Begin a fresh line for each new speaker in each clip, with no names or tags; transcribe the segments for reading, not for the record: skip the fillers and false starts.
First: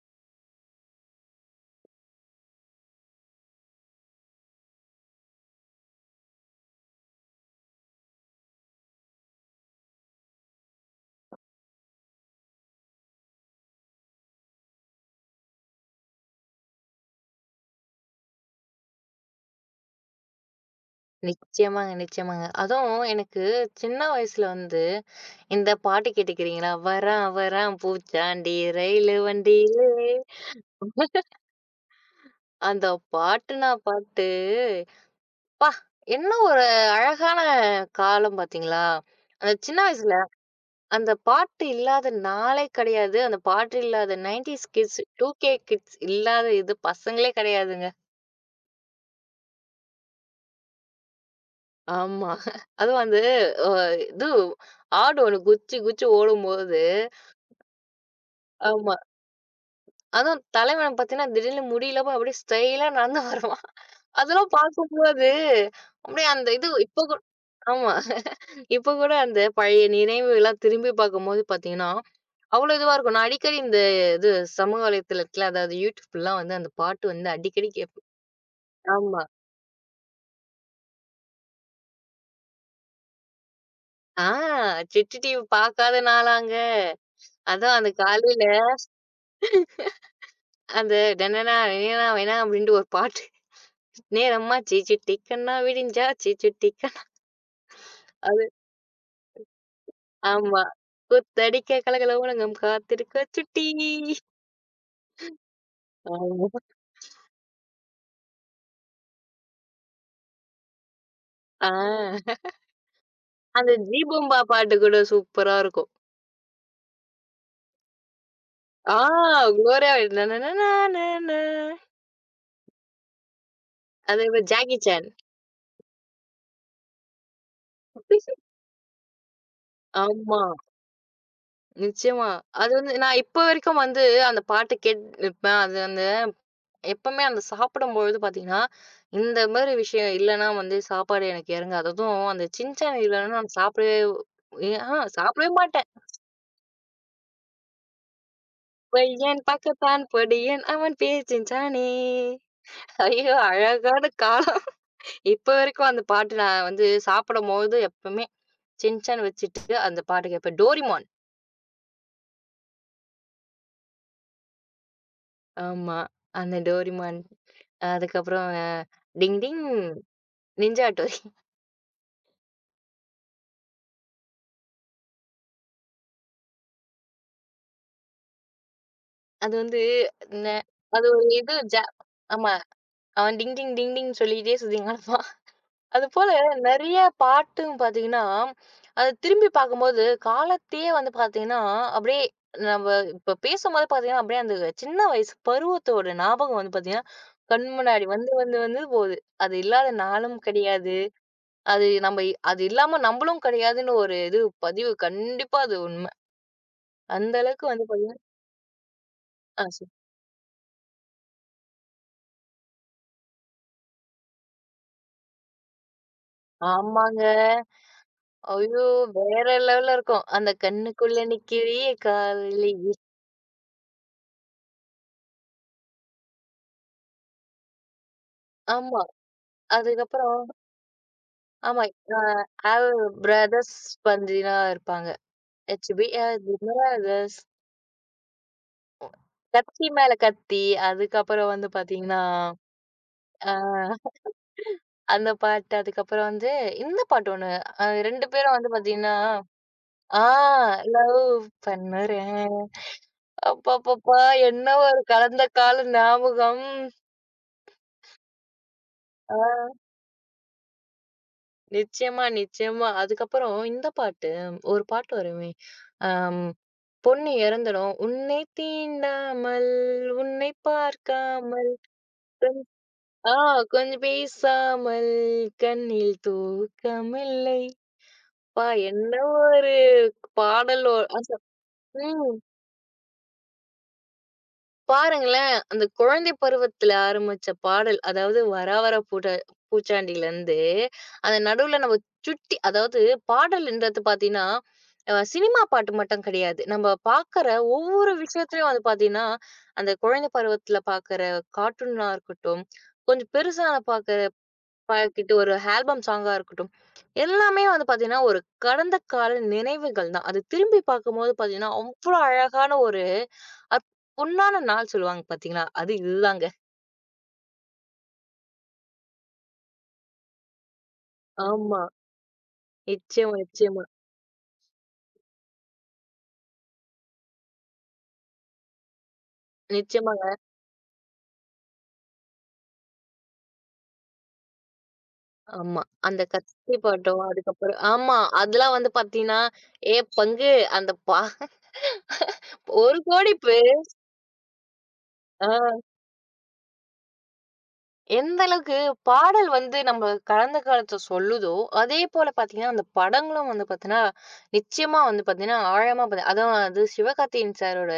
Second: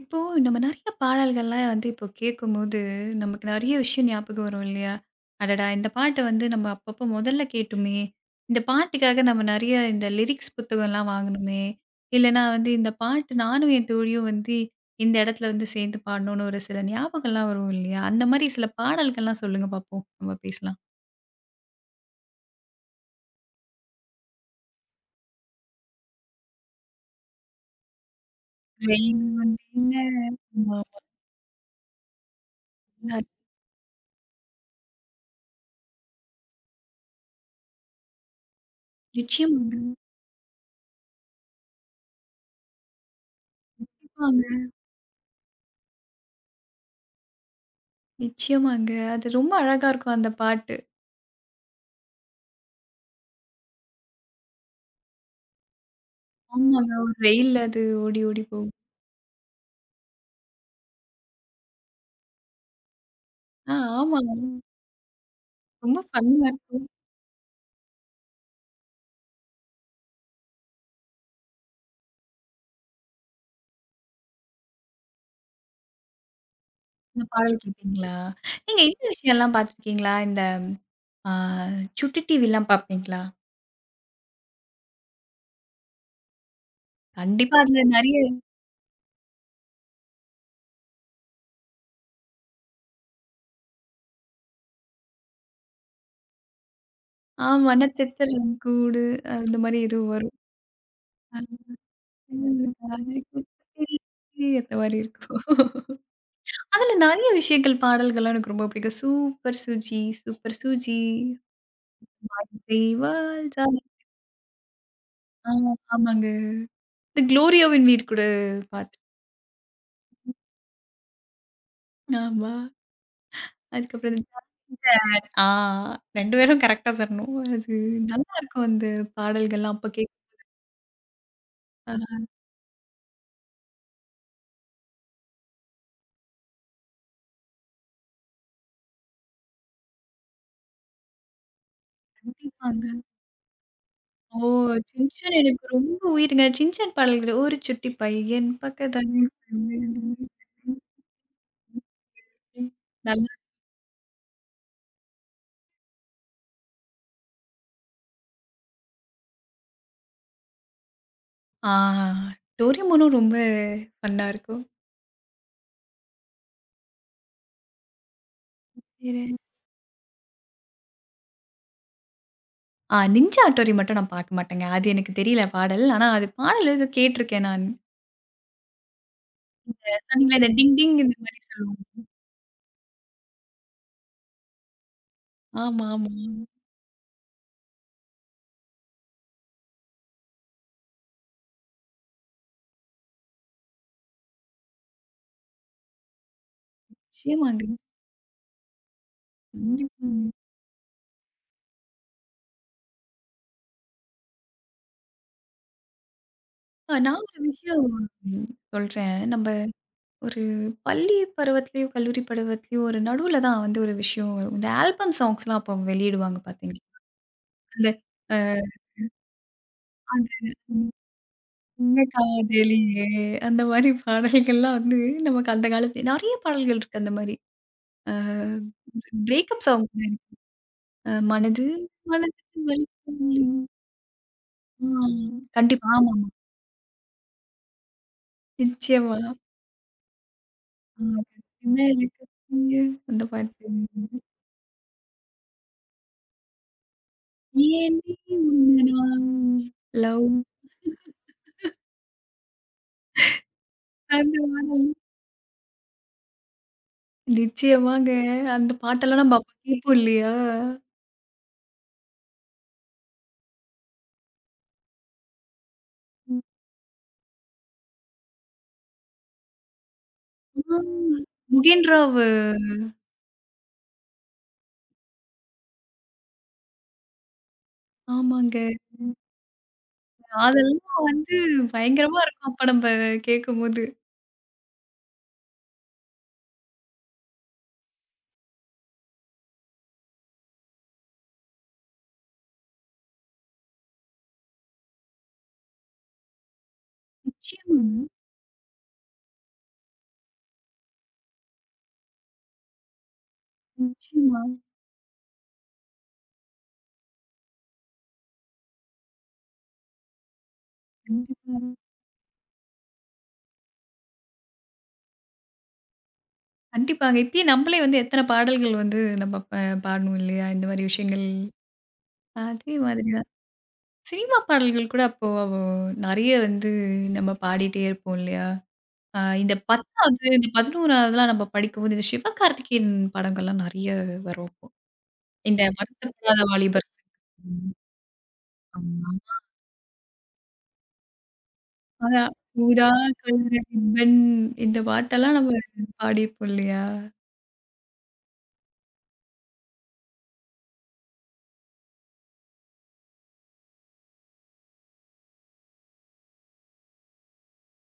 இப்போ நம்ம நெறைய பாடல்கள்லாம் வந்து இப்போ கேட்கும்போது, நமக்கு நெறைய விஷயம் ஞாபகம் வரும் இல்லையா? அடடா! இந்த பாட்ட வந்து நம்ம அப்பப்போ முதல்ல கேட்டோமே! இந்த பாட்டுக்காக நம்ம நெறைய இந்த லிரிக்ஸ் புத்தகம்லாம் வாங்கணுமே! இல்லன்னா வந்து இந்த பாட்டு நானும் என் தோழியும் வந்து இந்த இடத்துல வந்து சேர்ந்து பாடணும்னு ஒரு சில ஞாபகம்லாம் வரும் இல்லையா? அந்த மாரி சில பாடல்கள்லாம் சொல்லுங்க பார்ப்போம். நம்ம பேசலாம்.
நிச்சயமாங்க, நிச்சயமாங்க. அதுவும் எனக்கு சின்ன வயசுல வந்து இந்த பாட்டு கேட்டுக்கிறீங்களா? "வரான் வரான் பூச்சாண்டி ரயிலு
ரெயின்
வண்டியிலே"
வந்தேன்ன ஆமாமா.
அந்த பாட்டுனா பாட்டு, ப்பா! என்ன ஒரு அழகான காலம் பார்த்தீங்களா? அந்த சின்ன
நிச்சயமாங்க.
வயசுல அந்த பாட்டு இல்லாத நாளே கிடையாது. அந்த பாட்டு இல்லாத
கண்டிப்பாங்க.
90ஸ் கிட்ஸ், 2கே கிட்ஸ் இல்லாத இது பசங்களே கிடையாதுங்க.
நிச்சயமாங்க. அது ரொம்ப அழகா இருக்கும் அந்த பாட்டு.
ஆமா. அதுவும் வந்து அ இது ஆடு ஒண்ணு குதிச்சு குதிச்சு ஓடும்போது,
ஆமாங்க. ஒரு ரெயில்ல அது ஓடி ஓடி போகும்.
அதுவும் தலைவன் பார்த்தீங்கன்னா, திடீர்னு முடி இல்லாம அப்படியே ஸ்டைலா நடந்து வருவான்.
ஆ ஆமாங்க.
அதெல்லாம் பார்க்கும்போது,
ரொம்ப
அப்படியே அந்த
ஃபன்னா
இது
இருக்கும்.
இப்ப கூட ஆமா. இப்ப கூட அந்த பழைய நினைவுகள்லாம் திரும்பி பார்க்கும்போது பார்த்தீங்கன்னா, அவ்வளோ இதுவா இருக்கும். நான் அடிக்கடி இந்த இது சமூக வலைத்தளத்தில அதாவது YouTubeலாம் வந்து அந்த பாட்டு
இந்த
வந்து
பாடல்
அடிக்கடி கேட்பேன்.
கேட்பீங்களா? நீங்க இந்த
ஆமா.
விஷயம்லாம் பார்த்துருக்கீங்களா? இந்த ஆ சுட்டி டிவிலாம் பார்ப்பீங்களா?
ஆ, சுட்டி டிவி பார்க்காத நாளாங்க.
கண்டிப்பா
அதான்
அதுல
அந்த
நெறைய
காலையில அந்த டனனா டனனா வேணா அப்படின்ட்டு ஒரு பாட்டு. நேரமாச்சு சுட்டி கண்ணா விடிஞ்சா சுட்டி கண்ணா அது
மனத்தெத்தலின் கூடு இந்த மாரி ஏதோ வரும்.
ஆமா. "கூத்தடிக்க கலகலகோலங்கம்
அந்த
காத்திருக்க சுட்டி."
மாரி இருக்கும்.
ஆமா.
அதுல நெறைய விஷயங்கள் பாடல்கள்லாம் எனக்கு ரொம்ப பிடிக்கும். சூப்பர் சுஜி, சூப்பர் சுஜி,
ஆ.
வார்த்தை வாழ்
அந்த
ஜாலி
ஜீபூம்பா பாட்டு கூட
ஆ
சூப்பரா இருக்கும்.
ஆமாங்க. இந்த குளோரியோவின் வீடு கூட
ஆ,
பார்த்து
"குளோரியா" நனனனானன.
ஆமா. அதுக்கப்புறம் இந்த
அது ஜாக்கி சான்.
டார்லிங் 2 பேரும் கரெக்ட்டா சொல்லணும். அது நல்லாருக்கும் அந்த பாடல்கள்லாம் அப்ப கேக்
ஆமா,
அ
நிச்சயமா. அது வந்து நான் இப்ப வரைக்கும் வந்து அந்த பாட்டு கேட்டுருப்பேன். அது அந்த எப்பவுமே அந்த சாப்பிடும்பொழுது பார்த்தீங்கன்னா, இந்த மாரி விஷயம் இல்லன்னா வந்து சாப்பாடு எனக்கு இறங்காது. அதுவும் அந்த
கண்டிப்பாங்க.
சின்சான் இல்லன்னா நான் சாப்பிடவே
ஓ!
அ ஆஹ
சின்சான்
சாப்பிடவே
எனக்கு
மாட்டேன்.
ரொம்ப உயிருங்க. சின்சான் பாடல்கள் ஒரு சுட்டி பையன் பக்கத்தாடி
பையன் பக்கத்தான் பொடியன் அவன் பேசின்றானே. ஐயோ!
நல்லா
அழகான காலம். இப்ப வரைக்கும் அந்த பாட்டு நான் வந்து சாப்பிடும்போது எப்பவுமே சின்சான் வச்சுட்டு அந்த பாட்டு கேட்பேன். டோரிமான்.
ஆ டோரிமானும் ரொம்ப ஃபன்னா இருக்கும்.
ஆமா. அந்த டோரிமான். அதுக்கப்புறம்
வேற
ding ding ninja Hattori.
Ninja Hattori மட்டும் நான் பார்க்க மாட்டேங்க. அது எனக்கு தெரியல பாடல். ஆனா அது பாடல் ஏதோ கேட்டுருக்கேன் நான்.
அது வந்து
இந்த சொன்னீங்களே
ந
இந்த டிங் டிங்
அது
இந்த
ஒரு
மாரி
இது
சொல்லுவோம்.
ஆமா. அவன் டிங் டிங் டிங் டிங்ன்னு சொல்லிட்டே சுத்திகின்னு கிடப்பான்.
ஆமா, ஆமா.
அதுபோல நெறைய பாட்டும் பாத்தீங்கன்னா, அத திரும்பி பார்க்கும்போது காலத்தையே வந்து பாத்தீங்கன்னா, அப்படியே நம்ம இப்ப பேசும்போது பாத்தீங்கன்னா, அப்படியே அந்த சின்ன வயசு பருவத்தோட ஞாபகம் வந்து பாத்தீங்கன்னா,
நிச்சயமாங்க.
கண் முன்னாடி வந்து வந்து வந்து போகுது. அது இல்லாத
கண்டிப்பாங்க.
நாளும் கிடையாது. அது நம்ம அது இல்லாம நம்மளும் கிடையாதுன்னு ஒரு இது பதிவு. கண்டிப்பா அது உண்ம.
நான்
அந்த
ஒரு
அளவுக்கு
விஷயம்
வந்து பாத்தீங்கன்னா
ம், சொல்றேன். நம்ப
ஆ சொ
ஒரு பள்ளி பருவத்திலயோ, கல்லூரி பருவத்திலயோ ஒரு நடுவுல தான் வந்து ஒரு விஷயம் வரும். இந்த ஆல்பம் சாங்ஸ்லாம் அப்போ வெளியிடுவாங்க பார்த்தீங்களா?
ஆமாங்க.
அந்த அ
ஐயோ! வேற லெவல்ல இருக்கும்.
அந்த
அந்த கண்ணுக்குள்ள நிக்கிறியே
"உங்க
காதலி.
காதலியே" அந்த மாரி பாடல்கள்லாம் வந்து நமக்கு அந்த காலத்துல நெறைய பாடல்கள் இருக்கு அந்த மாரி. அ
ஆமா.
பிரேக்கப் சாங் கூட இருக்கு.
அதுக்கப்புறம்
அ மனது
ஆமா. அ
மனதுக்கு
ஆவ்
வலிக்கும்.
பிரதர்ஸ் பந்தினா இருப்பாங்க.
ஆம். கண்டிப்பா.
ஹெச்பி
ஆமாமா.
பிரதர்ஸ்
நிச்சயமா.
கத்தி மேல கத்தி,
ஆ.
அதுக்கப்புறம் வந்து பார்த்தீங்கன்னா,
மேலுக்கு இங்கு அந்த பாட்டு.
அ அந்த பாட்டு, அதுக்கப்புறம் வந்து இந்த பாட்டு ஒண்ணு.
ஏனே
2 பேரும் வந்து
உந்தனா
பார்த்தீங்கன்னா, ஆ,
லவ்
லவ் பண்ணுறேன். அப்பப்பப்பா!
அந்த
என்ன
பாடல்.
ஒரு கலந்த கால ஞாபகம்.
நிச்சயமாங்க. அந்த பாட்டெல்லாம்
ஆ.
நம்ம அப்ப கேட்போம் இல்லையா?
நிச்சயமா, நிச்சயமா. அதுக்கப்புறம் இந்த பாட்டு, ஒரு பாட்டு வருமே.
ம்.
அம் பொண்ணு இறந்துடும். "உன்னை தீண்டாமல், உன்னை
ஆ
பார்க்காமல்,
முகேன்ராவு.
ஆ கொஞ்சம் பேசாமல், கண்ணில் தூக்கமில்லை."
ஆமாங்க.
அப்பா என்ன ஒரு பாடல்!
அதெல்லாம் வந்து பயங்கரமா இருக்கும் அப்ப நம்ப கேட்கும்போது.
பாருங்களேன், அந்த குழந்தை பருவத்துல ஆரம்பிச்ச பாடல், அதாவது "வரா வர பூச்சாண்டிலருந்து" அந்த நடுவுல நம்ம சுட்டி அதாவது பாடல்ன்றது பார்த்தீங்கன்னா, சினிமா பாட்டு மட்டும் கிடையாது. நம்ம பார்க்குற
நிச்சயமாங்க.
ஒவ்வொரு விஷயத்துலயும் வந்து பார்த்தீங்கன்னா, அந்த குழந்தை பருவத்துல பார்க்குற கார்ட்டூனா இருக்கட்டும், கொஞ்சம் பெருசா பார்க்குற
நிச்சயமா.
பார்க்கிட்டு ஒரு ஆல்பம் சாங்கா இருக்கட்டும், எல்லாமே வந்து பார்த்தீங்கன்னா, ஒரு கடந்த கால நினைவுகள் தான். அது திரும்பி பார்க்கும்போது
கண்டிப்பா.
பார்த்தீங்கன்னா, அவ்ளோ அழகான ஒரு அப் பொன்னான நாள் சொல்லுவாங்க பார்த்தீங்களா? அது இதுதாங்க.
கண்டிப்பாங்க. இப்பயே நம்மளே வந்து எத்தன பாடல்கள் வந்து நம்ம பாடணும் இல்லையா? இந்த மாரி விஷயங்கள்.
ஆமா.
அதே மாதிரி தான்.
நிச்சயமா, நிச்சயமா.
சினிமா பாடல்கள் கூட அப்போ நெறைய வந்து நம்ம பாடிட்டே இருப்போம் இல்லையா? இந்த 10வது,
நிச்சயமாங்க.
இந்த 11வதுலாம் நம்ம படிக்கும்போது, இந்த சிவகார்த்திகேயன் படங்கள்லாம் நெறைய வரும் அப்போ. இந்த
ஆமா. அந்த
வருத்தப்படாத
கத்தி
வாலிபர்
பாட்டும்,
சங்கம்.
அதுக்கப்புறம் ஆமா. அதெல்லாம் வந்து
ஆமா.
பார்த்தீங்கன்னா, "ஏ பங்கு அந்த பா
அதான் "ஊதா
1,00,00,000,000
கதிர்
பேர்"
திபன்" இந்த பாட்டெல்லாம்
ஆ,
நம்ம பாடியிருப்போம் இல்லையா?
எந்த அளவுக்கு பாடல் வந்து நம்ம கடந்த காலத்த சொல்லுதோ, அதே போல பார்த்தீங்கன்னா, அந்த படங்களும் வந்து பார்த்தீங்கன்னா, நிச்சயமா வந்து பார்த்தீங்கன்னா, ஆழமா அதுவும் அது சிவகார்த்திகேயன் சாரோட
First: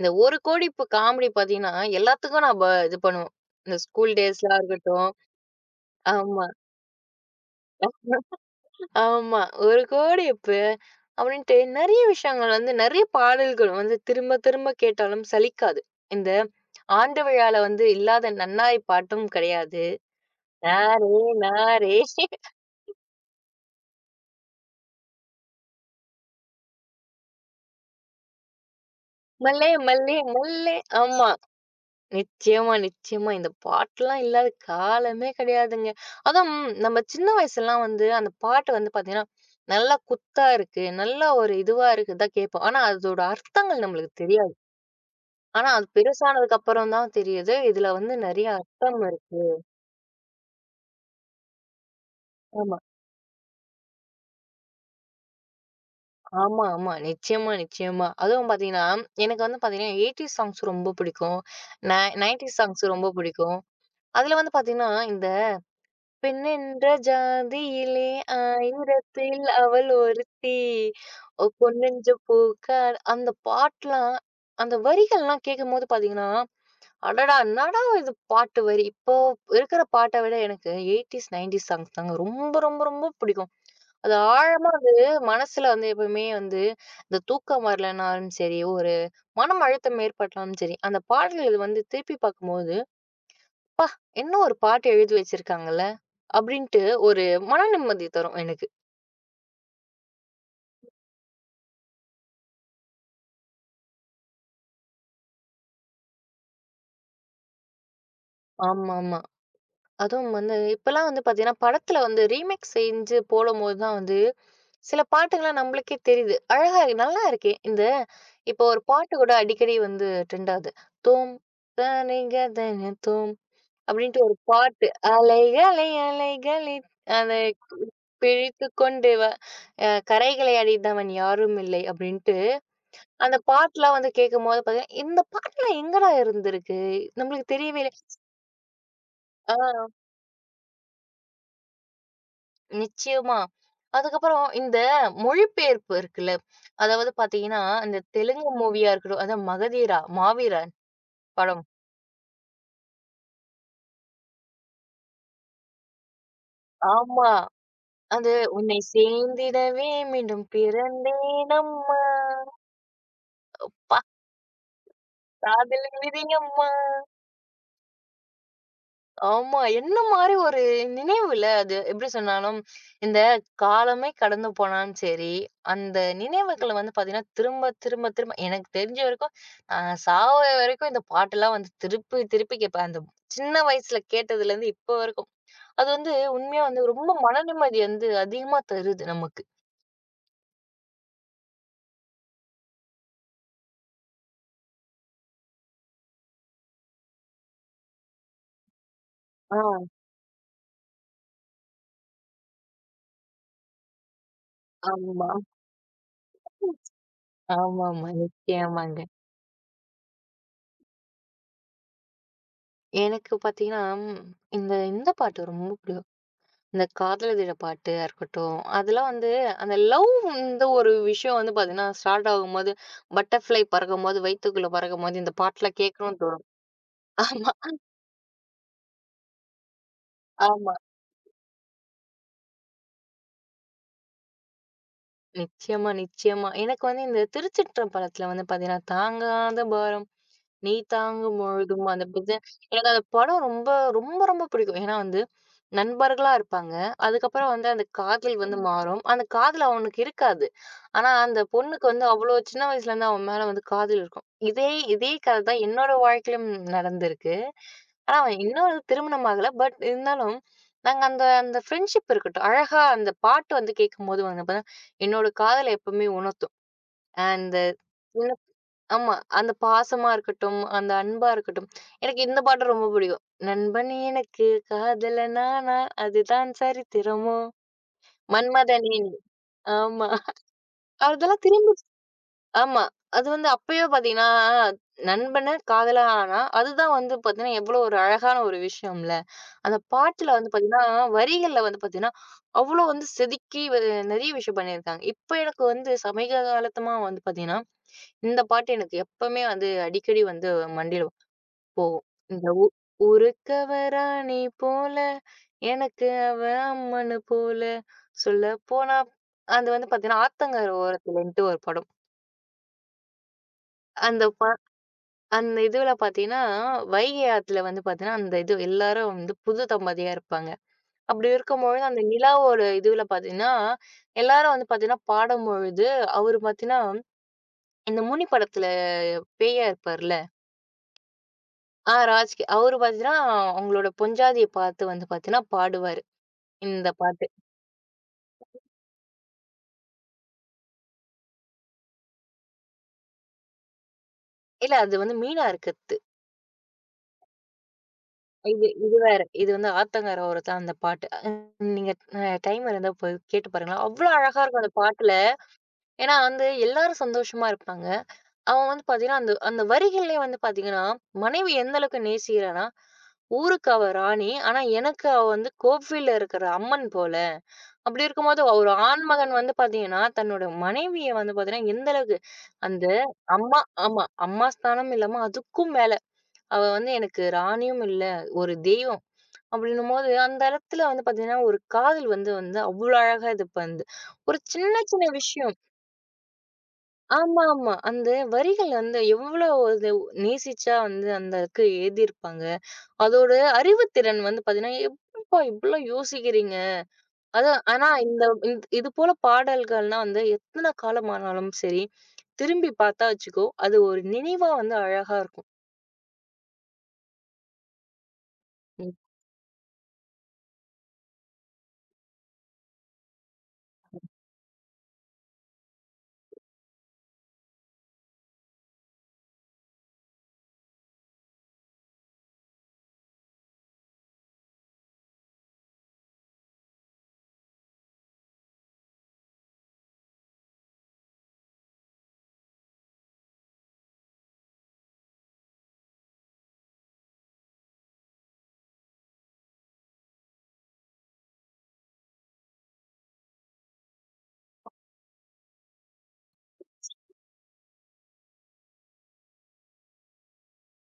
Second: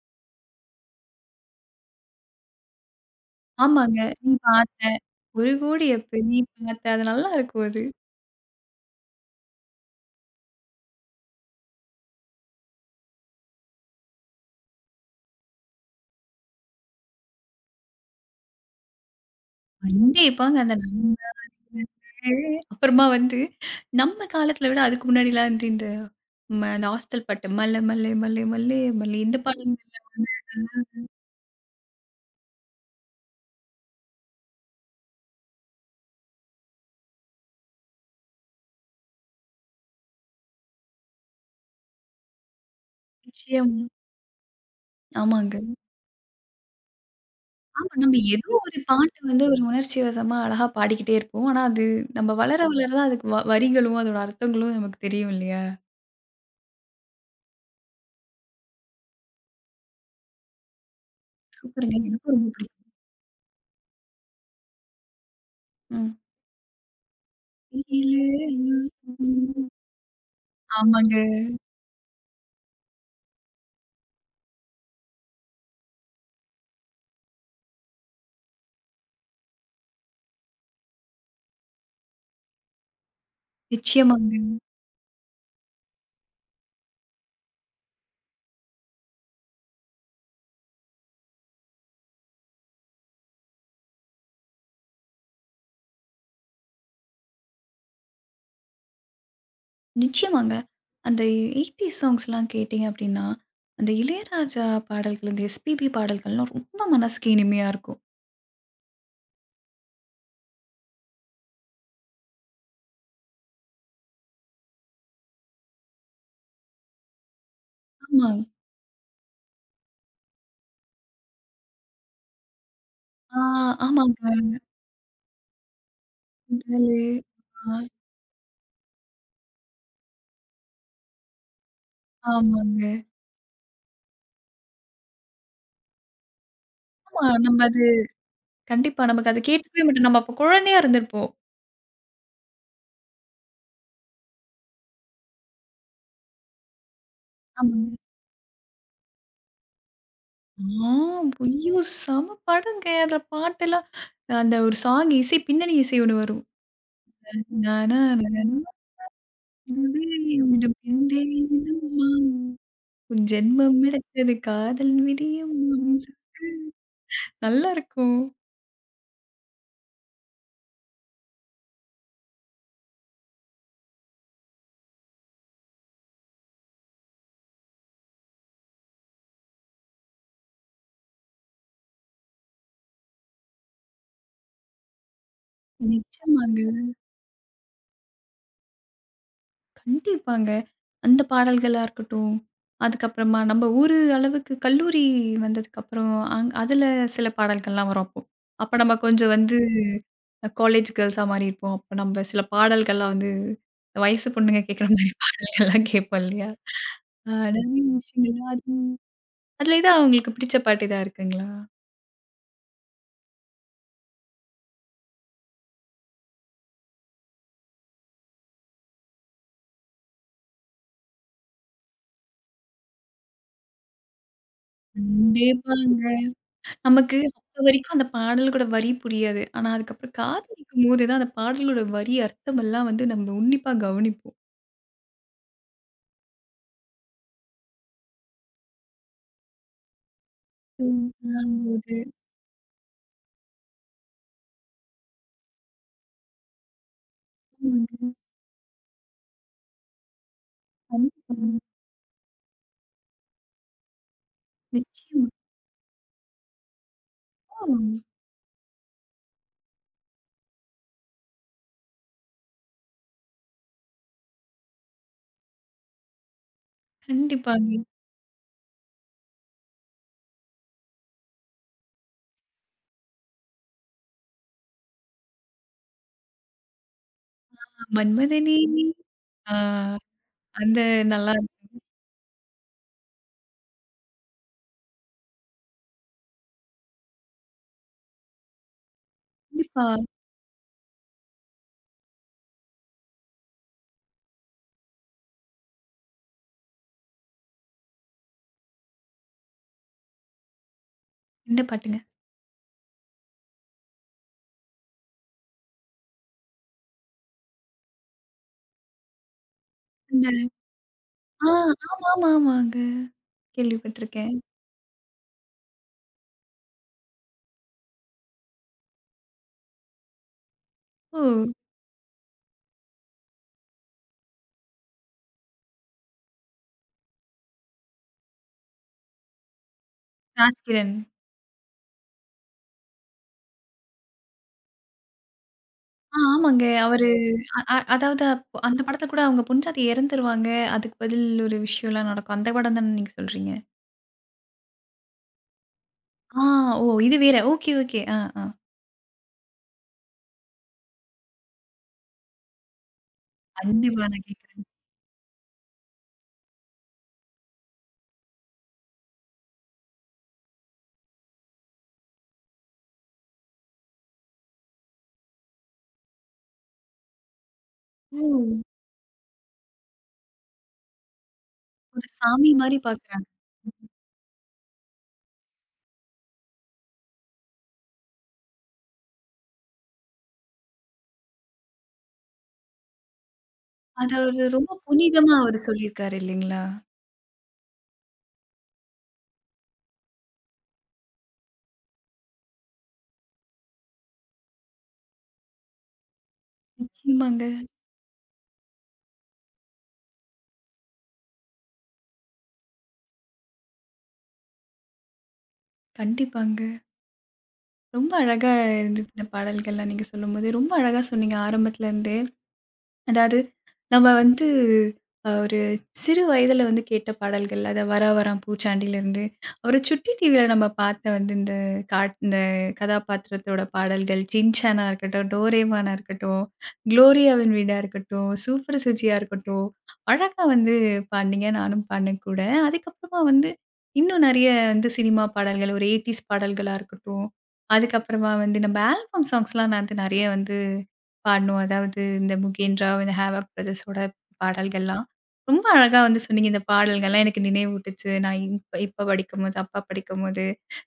இந்த 1,00,00,000,000 இப்ப காமெடி பார்த்தீங்கன்னா, எல்லாத்துக்கும் நம்ப இது பண்ணுவோம். இந்த
ஆமாங்க.
ஸ்கூல்
"நீ
டேஸ்லாம்
பார்த்த
இருக்கட்டும்.
ஒரு கோடி அப்ப நீ
ஆமா.
பார்த்த" அது நல்லாருக்கும் அது.
ஆமா. "ஒரு கோடிப்பு" அப்படின்ட்டு நெறைய விஷயங்கள் வந்து நெறைய பாடல்கள் வந்து திரும்ப திரும்ப கேட்டாலும் சலிக்காது. இந்த ஆண்டு விழால வந்து இல்லாத நன்னாய் பாட்டும் கிடையாது.
கண்டிப்பாங்க அந்த
"நாரே
நம்ம
நாரே
அப்புறமா வந்து நம்ம காலத்துல விட அதுக்கு முன்னாடிலாம் வந்து இந்த இந்த ஹாஸ்டல் பாட்டு "மல்ல மல்லே மல்லே மல்லே மல்லே" இந்த
மல்லே
பாடல்கள்லாம்
மல்லே
வந்து
மல்லே" ஆமா. நிச்சயமா, நிச்சயமா. இந்த பாட்டுலாம் இல்லாத காலமே கிடையாதுங்க. அதுவும் நம்ம சின்ன வயசுலலாம் வந்து அந்த பாட்டு வந்து பார்த்தீங்கன்னா, நல்லா குத்தா இருக்கு, நல்லா ஒரு இதுவா இருக்கு தான் கேட்போம். ஆனா அதோட அர்த்தங்கள்
நிச்சயமா.
நம்மளுக்கு தெரியாது.
ஆமாங்க.
ஆனா, அது பெருசானதுக்கு அப்புறம் தான் தெரியுது. இதுல
ஆமா.
வந்து
நம்ம
நெறைய
ஏதோ ஒரு
அர்த்தம்
பாட்டு
இருக்கு.
வந்து ஒரு உணர்ச்சிவசமா அழகா பாடிக்கிட்டே இருப்போம். ஆனா அது நம்ம வளர
ஆமா,
வளர தான் அதுக்கு வரிகளும், அதோட அர்த்தங்களும் நமக்கு தெரியும் இல்லையா?
ஆமா. நிச்சயமா, நிச்சயமா. அதுவும் பாத்தீங்கன்னா, எனக்கு வந்து பாத்தீங்கன்னா 80ஸ் சாங்ஸ் ரொம்ப பிடிக்கும்.
சூப்பருங்க. எனக்கும் ரொம்ப
90ஸ் சாங்ஸ்
பிடிக்கும்.
ரொம்ப பிடிக்கும். அதுல வந்து பாத்தீங்கன்னா, இந்த
ம்.
பெண்ணென்ற ஜாதியிலே 1000ல் அவள் ஒருத்தி,
ஆமாங்க.
பொன்னெஞ்ச பூக்கார் அந்த பாட்டுலாம் அந்த வரிகள்லாம் கேட்கும்போது பாத்தீங்கன்னா அடடா! என்னடா இது பாட்டு வரி! இப்போ இருக்கிற பாட்ட விட எனக்கு 80ஸ், 90ஸ் சாங்ஸ் தாங்க ரொம்ப, ரொம்ப, ரொம்ப பிடிக்கும். அது
நிச்சயமாங்க.
ஆழமா அது மனசுல வந்து எப்பவுமே வந்து இந்த தூக்கம் வரலனாலும் சரி, ஒரு மனம் அழுத்தம் ஏற்பட்டாலும் சரி, அந்த பாடல்கள் வந்து திருப்பி பார்க்கும்போது, "என்ன ஒரு பாட்டு எழுதி வச்சிருக்காங்கல்ல" அப்படின்ட்டு ஒரு மன நிம்மதி தரும் எனக்கு.
நிச்சயமாங்க. அந்த 80ஸ் சாங்ஸ்லாம் கேட்டீங்க அப்டின்னா, அந்த இளையராஜா பாடல்கள், இந்த எஸ்பிபி பாடல்கள்லாம் ரொம்ப மனசுக்கு இனிமையா இருக்கும்.
ஆமாமா. அதுவும் வந்து இப்பலாம் வந்து பார்த்தீங்கன்னா, படத்துல வந்து ரீமேக் செஞ்சு போடும்போது தான் வந்து, சில பாட்டுங்கலாம் நம்மளுக்கே தெரியுது. அழகா இருக்கு, நல்லா இருக்கே! இந்த
ஆமா.
இப்போ ஒரு பாட்டு கூட அடிக்கடி வந்து ட்ரெண்ட் ஆகுது. "தோம் தானேங்க தானே கதன தோம்"
ஆ
அப்படின்ட்டு ஒரு
ஆமாங்க.
பாட்டு. "அலைகளை அலைகளை
முதலே,
அதை
ஆ,
பிழித்துக் கொண்டு வா கரைகளை அடைந்தவன் யாரும் இல்லை" அப்படின்ட்டு
ஆமாங்க.
அந்த பாட்டுலாம் வந்து கேட்கும்போது பார்த்தீங்கன்னா, இந்த பாட்டுலாம் எங்கடா இருந்திருக்கு?
ஆமா
நம்மளுக்கு
நம்ம
தெரியவே இல்ல.
கண்டிப்பா. நமக்கு அது கேட்டுக்கவே
ஆ.
மாட்டோம். நம்ம அப்ப குழந்தையா இருந்திருப்போம்.
நிச்சயமா. அதுக்கப்புறம் இந்த மொழிபெயர்ப்பு இருக்குல்ல, அதாவது பார்த்தீங்கன்னா,
ஆமாங்க.
இந்த தெலுங்கு மூவியா இருக்கட்டும், அதான் மகதீரா, மாவீரன்
ஆ
படம்.
ஐயோ! செம படங்க. அதுல பாட்டெல்லாம் அந்த ஒரு சாங் இசை பின்னணி இசை ஒண்ணு வரும்.
ஆமா.
நானா
அது உன்னை சேர்ந்திடவே மீண்டும் பிறந்தேனம்மா,
உன் ஜென்மம்
அப்பா
எடுத்தது காதல் விதியும்
காதல் விதியம்மா.
நல்லாருக்கும்.
ஆமா. என்ன மாரி ஒரு நினைவுல அது. எப்படி சொன்னாலும், இந்த காலமே கடந்து போனாலும் சரி, அந்த நினைவுகள வந்து பார்த்தீங்கன்னா, திரும்ப திரும்ப திரும்ப எனக்கு தெரிஞ்ச வரைக்கும், நான் சாவர வரைக்கும் இந்த பாட்டெல்லாம் வந்து திருப்பி திருப்பி கேட்பேன். அந்த சின்ன வயசுல கேட்டதுலேருந்து இப்போ வரைக்கும். அது வந்து
நிச்சயமாங்க.
உண்மையா வந்து ரொம்ப மன நிம்மதி வந்து அதிகமா தருது நமக்கு.
கண்டிப்பாங்க. அந்த பாடல்களா இருக்கட்டும். அதுக்கப்புறமா நம்ம ஊரு அளவுக்கு கல்லூரி வந்ததுக்கப்புறம், அதுல சில பாடல்கள்லாம் வரும் அப்போ. அப்ப நம்ம கொஞ்சம்
ஆ,
வந்து காலேஜ் கேர்ல்ஸா மாறியிருப்போம். அப்ப நம்ம சில பாடல்கள்லாம் வந்து, இந்த வயசு பொண்ணுங்க கேட்குற மாரி
ஆமா.
பாடல்கள்லாம் கேட்போம் இல்லையா? அடவி
ஆமாமா.
விஷயங்களாது
நிச்சயமாங்க.
அதுல எதா உங்களுக்கு பிடிச்ச பாட்டு எதா இருக்குங்களா?
எனக்கு பார்த்தீங்கன்னா, இந்த இந்த பாட்டு ரொம்ப பிடிக்கும். இந்த காதலர் பாட்டா இருக்கட்டும், அதெல்லாம் வந்து அந்த லவ் இந்த ஒரு விஷயம் வந்து பார்த்தீங்கன்னா, ஸ்டார்ட் ஆகும்போது பட்டர்ஃப்ளை பறக்கும்போது, வயித்துக்குள்ள பறக்கும்போது இந்த பாட்டெல்லாம்
அன்பேவாங்க
கேட்கணும்னு தோணும்.
நமக்கு அப்ப
ஆமா,
வரைக்கும் அந்த பாடலோட வரி புரியாது. ஆனா அதுக்கப்புறம்
ஆமா.
காதலிக்கும்போது தான் அந்த பாடலோட வரி அர்த்தமெல்லாம் வந்து நம்ம உன்னிப்பா கவனிப்போம்.
நிச்சயமா, நிச்சயமா. எனக்கு வந்து இந்த திருச்சிற்றம்பலத்தில வந்து பார்த்தீங்கன்னா, தாங்காத பாரம் நீ தாங்கும் முழுதும்
பேசாதது
அந்த புத்தன் எனக்கு அந்த படம் ரொம்ப ரொம்ப ரொம்ப பிடிக்கும். ஏன்னா வந்து, நண்பர்களா இருப்பாங்க. அதுக்கப்புறம் வந்து அந்த
ஒன்று
காதல் வந்து மாறும். அந்த காதல் அவனுக்கு இருக்காது. ஆனா அந்த
கண்புண்
பொண்ணுக்கு வந்து அவ்ளோ சின்ன வயசுல இருந்து அவன் மேல வந்து காதல் இருக்கும். இதே இதே
நிச்சயமா.
கதை தான் என்னோட வாழ்க்கையிலும் நடந்திருக்கு.
ஆமாங்க.
ஆனா அவன் இன்னும் திருமணம் ஆகல. பட் இருந்தாலும் நாங்க அந்த அந்த ஃப்ரெண்ட்ஷிப் இருக்கட்டும். அழகா அந்த பாட்டு வந்து கேட்கும்போது வந்து பார்த்தா, என்னோட காதல எப்பவுமே உணர்த்தும். அந்த
கண்டிப்பாங்க.
எனக்கு ஆமா. அந்த பாசமா இருக்கட்டும், அந்த அன்பா இருக்கட்டும். எனக்கு இந்த பாட்டு ரொம்ப பிடிக்கும். நண்பன் எனக்கு காதலனானால் அதுதான் சரித்திரமோ!
மன்மதனே நீ
மன்மதனே நீ.
ஆ
ஆமா.
அந்த நல்லா
அதெல்லாம்
இருக்கு.
திரும்பி ஆமா. அது வந்து அப்பயே பார்த்தீங்கன்னா, நண்பன காதலா ஆனா, அதுதான் வந்து பார்த்தீங்கன்னா, எவ்வளோ ஒரு அழகான ஒரு விஷயம்ல. அந்த
கண்டிப்பா.
பாட்டுல வந்து பார்த்தீங்கன்னா, வரிகள்ல வந்து பார்த்தீங்கன்னா, அவ்வளோ வந்து செதுக்கி வ நிறைய விஷயம் பண்ணியிருக்காங்க. இப்ப எனக்கு வந்து சமீப காலத்தமா வந்து பார்த்தீங்கன்னா இந்த பாட்டு எனக்கு எப்பவுமே வந்து அடிக்கடி வந்து மண்டியில
என்ன பாட்டுங்க?
போகும். இந்த ஊ "ஊருக்கவ ராணி போல, எனக்கு அவ அம்மனு போல, சொல்லப்போனா" அது வந்து பார்த்தீங்கன்னா,
அந்த
"ஆத்தங்கர ஓரத்துலன்ட்டு"
ஆ,
ஒரு படம்.
ஆமாமா, ஆமாங்க.
அந்த
கேள்விப்பட்டுருக்கேன்.
ப அந்த இதுல பார்த்தீங்கன்னா, வைகை ஆத்துல வந்து பார்த்தீங்கன்னா, அந்த இது எல்லாரும் வந்து புது தம்பதியா இருப்பாங்க.
ஓ!
அப்படி இருக்கும்பொழுது அந்த நிலாவோட இதுல பார்த்தீங்கன்னா, எல்லாரும் வந்து பார்த்தீங்கன்னா பாடும்பொழுது, அவரு பார்த்தீங்கன்னா, இந்த முனி படத்துல பேயா இருப்பார்ல.
ராஜ்கிரண்.
ஆ, ராஜ்கி. அவரு பார்த்தீங்கன்னா, அவங்களோட பொஞ்சாதிய பாத்து வந்து பாத்தீங்கன்னா, பாடுவாரு.
ஆ, ஆமாங்க.
இந்த
அவரு
பாட்டு.
அ அ அதாவது அப்போ அந்த படத்துல கூட அவங்க புஞ்சாதி இறந்துருவாங்க. அதுக்கு பதில் ஒரு விஷயம்லாம் நடக்கும். அந்த படம் தானே நீங்க சொல்றீங்க?
இல்ல அது வந்து மீனா இருக்கிறது.
ஆ, ஓ! இது வேற. Okay, okay. ஆ, ஆ.
இது இது வேற. இது வந்து ஆத்தங்கர ஓரத்தான் அந்த பாட்டு. நீங்க டைம் இருந்தா போய் கேட்டு பாருங்களேன்.
கண்டிப்பா
அவ்ளோ
நான்
அழகா இருக்கும்
கேட்கிறேன்.
அந்த பாட்டுல. ஏன்னா வந்து எல்லாரும் சந்தோஷமா இருப்பாங்க. அவன் வந்து பாத்தீங்கன்னா, அந்த அந்த வரிகள்லயே வந்து பாத்தீங்கன்னா, மனைவி எந்த அளவுக்கு நேசிக்கிறான்னா, ஊருக்கு அவ ராணி. ஆனா எனக்கு அவ வந்து கோவில்ல இருக்கிற அம்மன் போல. அப்படி
ஓ!
இருக்கும்போது, ஒரு ஆண்மகன் வந்து பாத்தீங்கன்னா, தன்னோட மனைவிய வந்து பாத்தீங்கன்னா, எந்த
ஒரு
அளவுக்கு
சாமி மாரி
அந்த
பார்க்குறாங்க.
அம்மா ஆமா. அம்மா ஸ்தானம் இல்லாம அதுக்கும் மேல, அவ வந்து எனக்கு ராணியும் இல்ல, ஒரு தெய்வம். அப்படின்னும்போது, அந்த இடத்துல வந்து பாத்தீங்கன்னா, ஒரு காதல் வந்து வந்து அவ்வளோ அழகா இது பண்ணுது.
அத
ஒரு
அவரு
சின்ன
ரொம்ப
சின்ன
புனிதமா
விஷயம்.
அவரு சொல்லியிருக்காரு இல்லைங்களா?
ஆமா, ஆமா. அந்த வரிகள் வந்து எவ்வளோ இது நேசிச்சா வந்து அந்த இதுக்கு எழுதியிருப்பாங்க. அதோட அறிவுத்திறன் வந்து பாத்தீங்கன்னா, எப்படிப்பா இப்படிலாம் யோசிக்கிறீங்க?
நிச்சயமாங்க.
அதான். ஆனா இந்த இது போல பாடல்கள்லாம் வந்து எத்தன காலமானாலும் சரி, திரும்பி பார்த்தா வச்சுக்கோ, அது ஒரு நினைவா வந்து அழகா இருக்கும்.
கண்டிப்பாங்க. ரொம்ப அழகா
ம்.
இருந்தது இந்த பாடல்கள்லாம் நீங்க சொல்லும்போது. ரொம்ப அழகா சொன்னீங்க ஆரம்பத்துலருந்தே. அதாவது, நம்ம வந்து ஒரு சிறு வயதில வந்து கேட்ட பாடல்கள். அத "வரா வரான் பூச்சாண்டியிலருந்து" ஒரு சுட்டி டிவியில நம்ம பார்த்த வந்து இந்த இந்த கதாபாத்திரத்தோட பாடல்கள், "சின்சானா" இருக்கட்டும், "டோரேமானா" இருக்கட்டும், "குளோரியாவின் வீடா" இருக்கட்டும், "சூப்பர் சுஜியா" இருக்கட்டும், அழகா வந்து பாடுனீங்க. நானும் பாடினேன் கூட. அதுக்கப்புறமா வந்து இன்னும் நெறைய வந்து சினிமா பாடல்கள், ஒரு 80ஸ் பாடல்களா இருக்கட்டும், அதுக்கப்புறமா வந்து நம்ம ஆல்பம் சாங்ஸ்லாம் நான் வந்து நெறைய வந்து பாடணும். அதாவது இந்த முகேந்திரா, இந்த ஹேவாக் பிரதர்ஸோட பாடல்கள்லாம். ரொம்ப அழகா வந்து சொன்னீங்க. இந்த பாடல்கள்லாம் எனக்கு நினைவூட்டுச்சு. நான் இப்ப இப்ப படிக்கும்போது, அப்பா படிக்கும்போது,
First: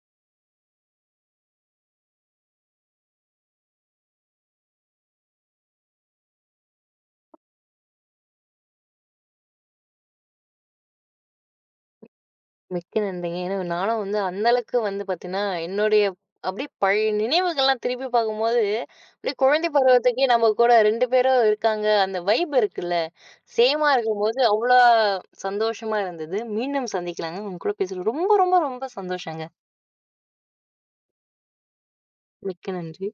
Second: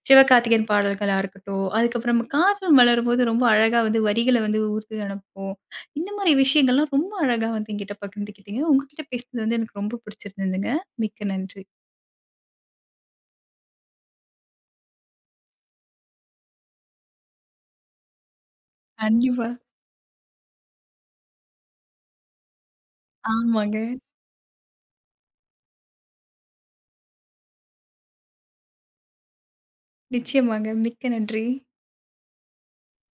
சிவகார்த்திகேயன் பாடல்களா இருக்கட்டும், அதுக்கப்புறம் நம்ம காதல் மலரும்போது ரொம்ப அழகா வந்து வரிகள வந்து ஊர்த்து அனுப்புவோம். இந்த மாரி விஷயங்கள்லாம் ரொம்ப அழகா வந்து என்கிட்ட பகிர்ந்துக்கிட்டீங்க. உங்ககிட்ட பேசினது வந்து எனக்கு ரொம்ப பிடிச்சிருந்ததுங்க. மிக்க நன்றி.
மிக்க நன்றிங்க. ஏன்னா நானும் வந்து அந்த அளவுக்கு வந்து பார்த்தீங்கன்னா, என்னுடைய அப்படியே பழைய நினைவுகள்லாம் திருப்பி பார்க்கும்போது, அப்படியே
கண்டிப்பா.
குழந்தை பருவத்துக்கே நம்ம கூட 2 பேரும் இருக்காங்க. அந்த வைப் இருக்குல்ல.
ஆமாங்க.
சேமா இருக்கும்போது அவ்வளோ சந்தோஷமா இருந்தது. மீண்டும் சந்திக்கலாங்க. உங்க கூட பேசுறது ரொம்ப ரொம்ப ரொம்ப சந்தோஷங்க.
நிச்சயமாங்க. மிக்க நன்றி.
மிக்க நன்றி.